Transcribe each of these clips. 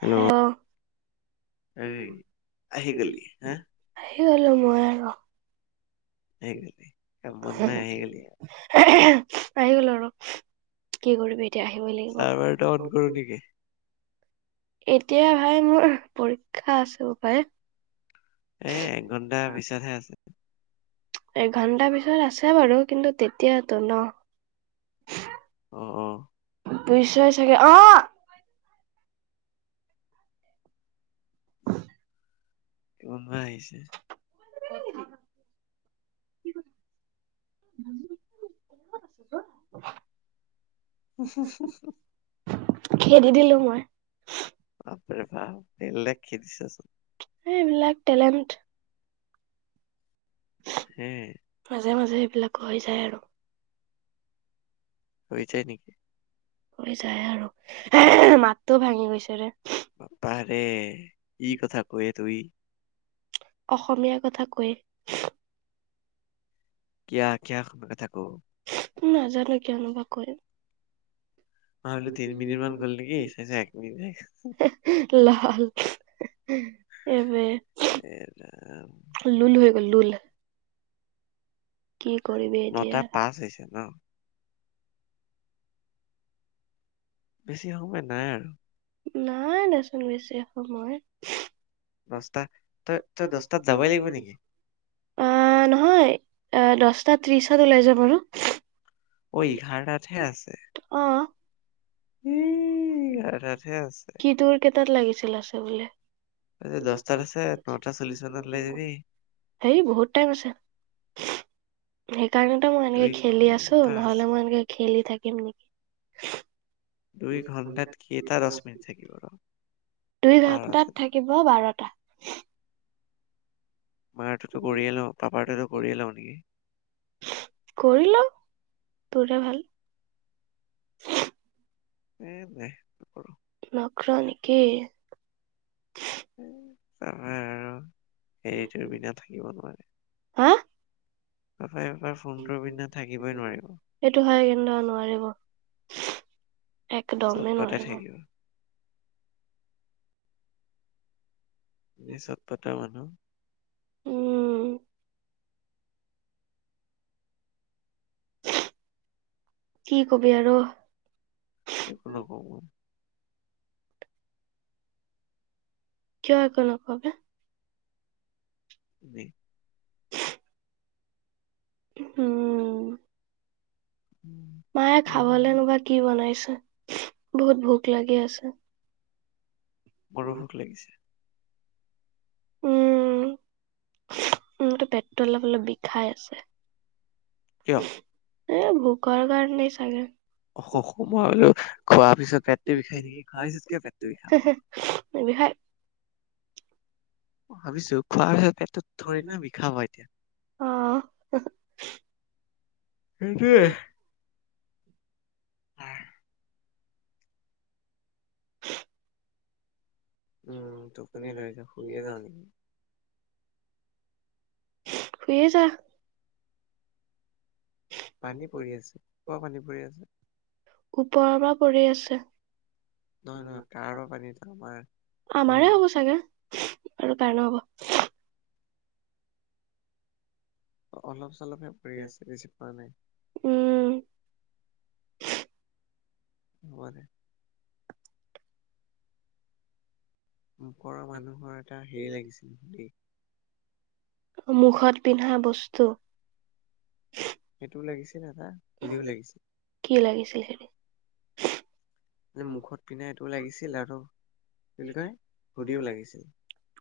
Hello, অ', এই আহি গলি হা? আহি গলো মই আক। আহি গলি কামত নাই আহি গলি [unintelligible] আহি গলো আৰু কি কৰিবি? এতিয়া আহিবই লাগিব। চাৰ্ভাৰ ডাউন কৰো নেকি? এতিয়া ভাই মোৰ পৰীক্ষা আছে বোপাই। এ এক ঘণ্টা পিছতহে আছে। এঘন্টা পিছত আছে বাৰু কিন্তু তেতিয়াতো ন? অ', অ বুজিছই চাগে অ, কোনোবা আহিছে? [inaudible] [unintelligible] [unintelligible] খেদি দিলো মই। বাপৰে বাপ বেলেগ খেদিছা চোন! হ এইবিলাক টেলেণ্ট হে! মাজে মাজে সেইবিলাক হৈ যায় আৰু। হৈ যায় নেকি? যায় আৰু [unintelligible] মাতটো ভাঙি গৈছে ৰে। বাপাৰে কি কথা কয় তুই। অসমীয়া কথা কয়। কিয়া কিয়া কথা ক? নাজানো কিয়নোবা কয়। ভাবিলো তিনি মিনিট মান গ'ল নেকি চাইছোঁ এক মিনিট [inaudible] লাল এ বে! এ ৰাম। লুল হৈ গ'ল লুল। কি কৰিবি? এতিয়া। নটা পাঁচ হৈছে ন'? বেছি সময় নাই আৰু। নাই দেচোন বেছি সময়। দছটা তই তই দছটাত যাবই লাগিব নেকি? অঁ নহয় এ দছটা ত্ৰিশত ওলাই যাম আৰু। ঐ ইঘাৰটাতহে আছে। অ ই, ইঘাৰটাতহে আছে। কি তোৰ কেইটাত লাগিছিলে আছে বোলি? আজি দছটাত আছে নটা চল্লিশ মানত ওলাই যাবি। সেই বহুত টাইম আছে। সেইকাৰণে ত মই এনেকে দুই খেলি আছো, ঘন্টা নহলে আছে মই এনেকে খেলি থাকিম নি? দুই ঘণ্টাত কেইটা দশ মিনিট থাকিব ৰ? দুই ঘণ্টাত বাৰটা থাকিব বাৰটা। মাৰটোতো কৰিয়ে লওঁ পাপাৰটোতো কৰিয়ে লওঁ নেকি? কৰি ল, তোৰে ভাল। এ, নাই নকৰো। নকৰ নেকি? [unintelligible] হেৰিটোৰ বিনা থাকিব নোৱাৰে। হা? পাপাই এবাৰ ফোনটোৰ বিনা থাকিবই নোৱাৰিব। সেইটো হয় কিন্তু নোৱাৰিব, একদমেই চটপটাই নোৱাৰিব। থাকিব এই চতপতা মানুহ। উম। কি কবি আৰু? একো নকওঁ মই। কিয় একো নক বে? এনেই। উম, উম, মায়ে খাবলেনোবা কি বনাইছে? বহুত ভোক লাগি আছে। মোৰো ভুক লাগিছে। উম, মোৰতো পেটটো অলপ অলপ বিখাই আছে। কিয় এ, ভোকৰ কাৰণেই চাগে। অসু সুমই হলো খোৱাোৱাৰ পিছত পটটো বিষাই নেকি খোৱাৰ পিছতকে পেটটো বিষামই। নিবিষাই। ভাবিছো খোৱাৰ পেটটোত থ'ৰি না বিখাব এতিয়া। অ', সেই কিয়ে। আহ। [inaudible] উম, তুপনি ধৰিছে শুয়ে যাওঁ নেকি? শুইে যা। পানী পৰি আছে ক'ৰপা পানী পৰি আছে। ওপৰৰ পৰা পৰি আছে। নহয় নহয় কাৰোবাৰ পানীটো আমাৰ ইয়াৰ আমাৰে হ'ব চাগে। আৰু কাৰণো হ'ব? অলপ চলপহে পৰি আছে বেছি পৰা নাই। উম, হ'ব দে। মূকৰ মানুহৰ এটা হেৰি লাগিছিল দেই। মুখত পিন্ধা বস্তু। সেইটোও লাগিছিল এটা ভৰিও লাগিছিল। কি লাগিছিল হেৰি। মুখত পিন্ধা এইটো লাগিছিল আৰু কি বুলি কয় সুদিও লাগিছিল।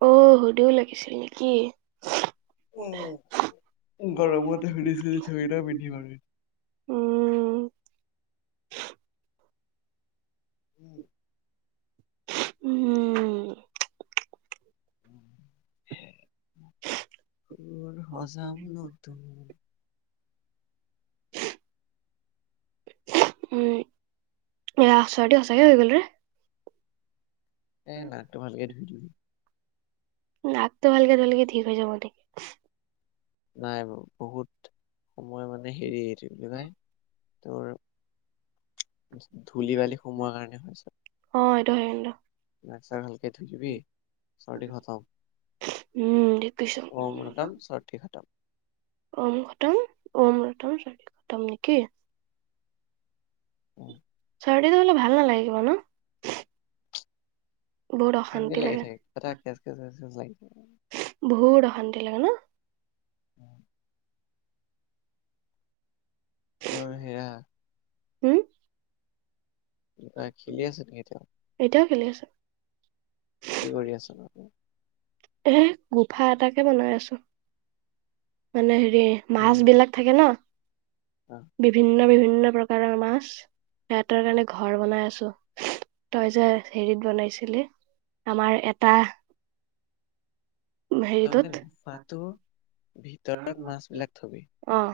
অ সুদিও লাগিছিল নেকি। উ গৰমতে হুৰিছ চবিটা পিন্ধিম আৰু। উম। উম। উম। তোৰ সজাম নতুন। উম এ আচৰাতি সঁচাকে হৈ গ'লৰে। এ নাকটো ভালকে ধুই দিবি। নাকটো ভালকে ধুলে ঠিক হৈ যাব নে কি। নাই বাৰ বহুত সময় মানে হেৰি কি বুলি কয়। তোৰ ধূলি -বালি সোমোৱাৰ কাৰণে হয় চে। অ এইটো হেলেনৰ। নাক চাক ভালকে ধুই দিবি চৰ্দি খতম। উম, ঠিক কৈছ। অ মাম চব ঠিক হটাম, চৰ্দি খতম। ম খতম মতম চ খতম নেকি। অঁ। চাৰডীটো হ'লে ভাল নালাগিব ন। বহুত অশান্তি লাগি লাগে। থাকে এ কেচ-কেচ-কেচ লাগি থাকে। বহুত অশান্তি লাগে ন। অঁ তোৰ সেয়া হম খেলি আছে নেকি তেওঁ? এতিয়াও খেলি আছে। কি কৰি আছ নো এ গোফা এটাকে বনাই আছো। মানে হেৰি মাছ মানে বিলাক থাকে ন। অ, বিভিন্ন-বিভিন্ন প্ৰকাৰৰ মাছ। সিহঁতৰ কাৰণে ঘৰ বনাই আছো তই যে হেৰিত বনাইছিলি। আমাৰ এটা তাৰ হেৰিটোত মানে গোফাটো ভিতৰত মাছ বিলাক থবি। অহ,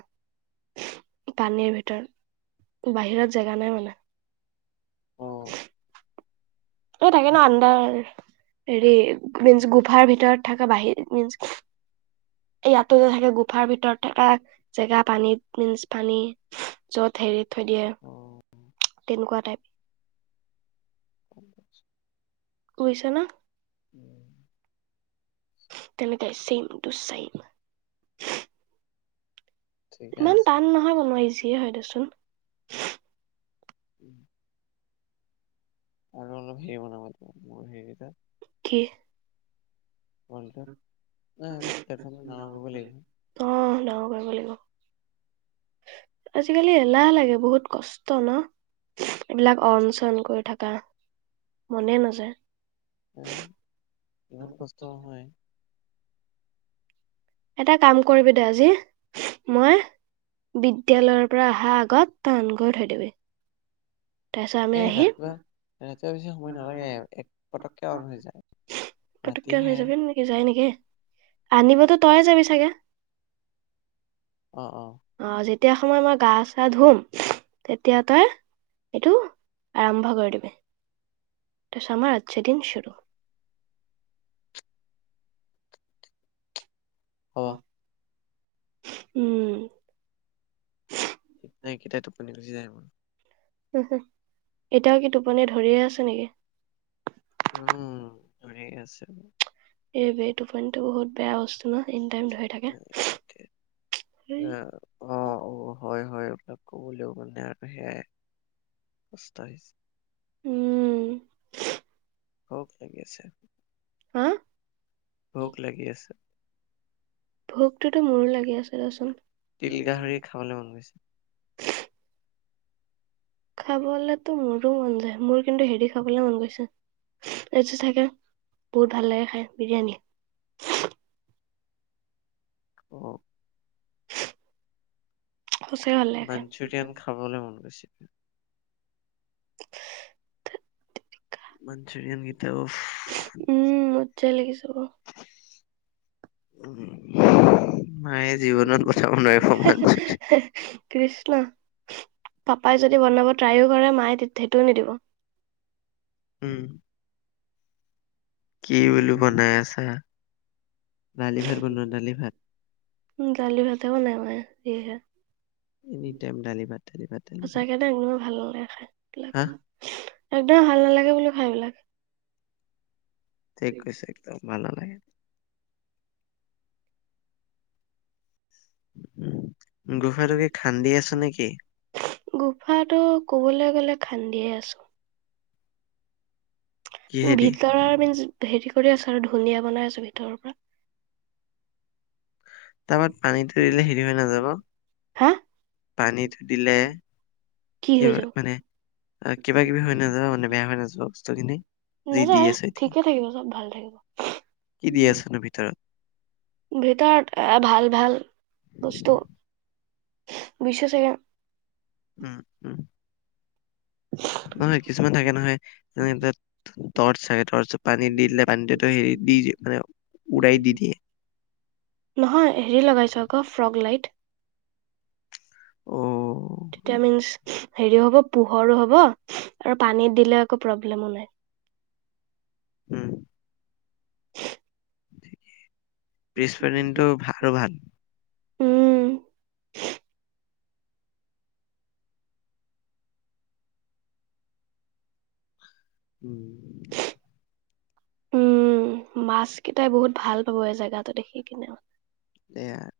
পানীৰ ভিতৰত, বাহিৰত জেগা নাই মানে। অ এই থাকে ন' আডাৰ হেৰি মিন্চ গোফাৰ ভিতৰত থকা বাহিৰ মিন্স এই ইয়াাত যে থাকে গুফাৰ ভিতৰত থকা জেগা পানীত মিন্চ পানী, যত হেৰি থৈ দিয়ে অ তেনেকুৱা টাইপ। অ [unintelligible] বুজিছা ন', উম, তেনে তাই সেইম টো সেইম। ঠিকে ইমান আছে টান নহয় বনোৱা ইজিয়ে হয় দেচোন। উম, আৰু অলপ হেৰি বনাব মোৰ সেইকেটাত, কি? হয়ক [unintelligible] অ, ডাঙৰ লাগিব। কৰিব লাগিব। আজিকালি এলাহ লাগে বহুত কষ্ট ন। এইবিলাক অন চন কৰি থকা মনে নাযায়। অ, ইমান কষ্ট নহয়। এটা কাম কৰিবি দে আজি মই বিদ্যালয়ৰ পৰা অহা আগত অন কৰি থৈ দিবি। তাৰ পিছত আমি এই আহিম ৰাতিপুৱা ৰাতিপুৱা বেছি সময় নালাগে এক পটককে অন হৈ যায় ৰাতিহে। সি যায় নেকি? আনিবতো তই যাবি চাগে। অ, অ, অ, যেতিয়া সময় মই গা চা ধুম তেতিয়া তই এইটো আৰম্ভ কৰি দিবি। তাৰ পাছত আমাৰ আটচি দিন সুৰো। হব, উম, নাইকেটাই টোপনি গচি যায় মোৰ। উম, উম, এতিয়াও কি টোপনি ধৰিয়ে আছে নেকি? উম ধৰি আছে। এইবে টোপনিটো বহুত বেয়া বস্তু ন এনি টাইম ঠিক ধৰি থাকে। নাই কেতিয়া কিবা অ অ হয় হয় এইবিলাক ক'বলৈও মানে আৰু সেয়াই সষ্ট্তাইছ উম। অ'কেকেছে হা, ভোগ লাগি আছে। ভোকটোতো মোৰো লাগি আছে ৰচোন তিল গাহৰি খাবলৈ মন গৈছে। খাবলেতো মোৰো মন যায় মোৰ কিন্তু হেৰি খাবলে মন গৈছে এইটো চাগে বহুত ভাল লাগে খাই বিৰিয়ানী। অ, সঁচাই ভাল লাগে খাই মাঞ্চুৰিয়ান খাবলৈ মন গৈছে মানঞ্চুৰিয়ান গীতা উফ উম মজাই লাগিছে বাৰু উম মায়ে জীৱনত পঠাব নোৱাৰিব। হে কৃষ্ণা পাপাই যদি বনাব ট্ৰাইও কৰে মায়ে সেইটোও নিদিব। উম। কি বোলো বনাই আছা দালি ভাত বনোৱা দালি ভাত দালি ভাত বনাই মানে সিহে এনি টাইম দালি ভাত দালি ভাত দালি ভাত সচাকে দে মোৰো ভাল নালাগে খাই হা একদম ভাল নালাগে বুলি খাইবিলাক ঠিক কৈছে একদম ভাল নালাগে। গোফাটোকে খান্দি আছা নেকি? গুফাটো কবলৈ গ'লে খান্দিয়ে আছোঁ। কিহেদি ভিতৰৰ মিন হেৰি কৰি আছো আৰু ধুনীয়া বনাই আছো ভিতৰৰ পৰা তাৰপাত পানীতটো থৈ দিলে হেৰি হৈ নাযাব হা, পানীত থৈ দিলে কি হৈ যাব? অ কিবা কিবি হয় নাযোৱা মানে বেয়া হৈ নাযােৱা বস্তুখিনি যি দি নাযায় আছ এতিয়া ঠিকে থাকিব চব ভালে থাকিব। কি দি আছনো ভিতৰত ভিটাৰত আহ ভাল ভাল বস্তু দিছে চাগে। উম উম। নহয় কিছুমান থাকে নহয় যেনে তাত টছত থাকে তৰত পানী দি দিলে পানীটোতো হেৰি দি দ মানে উৰাই দি দিয়ে। নহয় হেৰি লগাইছকা ফ্ৰগ লাইট অহ, ভিটামিন হেৰিও হব পোহৰো হব আৰু পানীত দিলে একো প্ৰব্লেমো নাই। উম। থিকেই পিছৰৰ দিনটো ভালেই ভাল। উম উম। উম, মাছ কেইটাই বহুত ভাল পাব এই জেগা দেখি কিনে। [inaudible]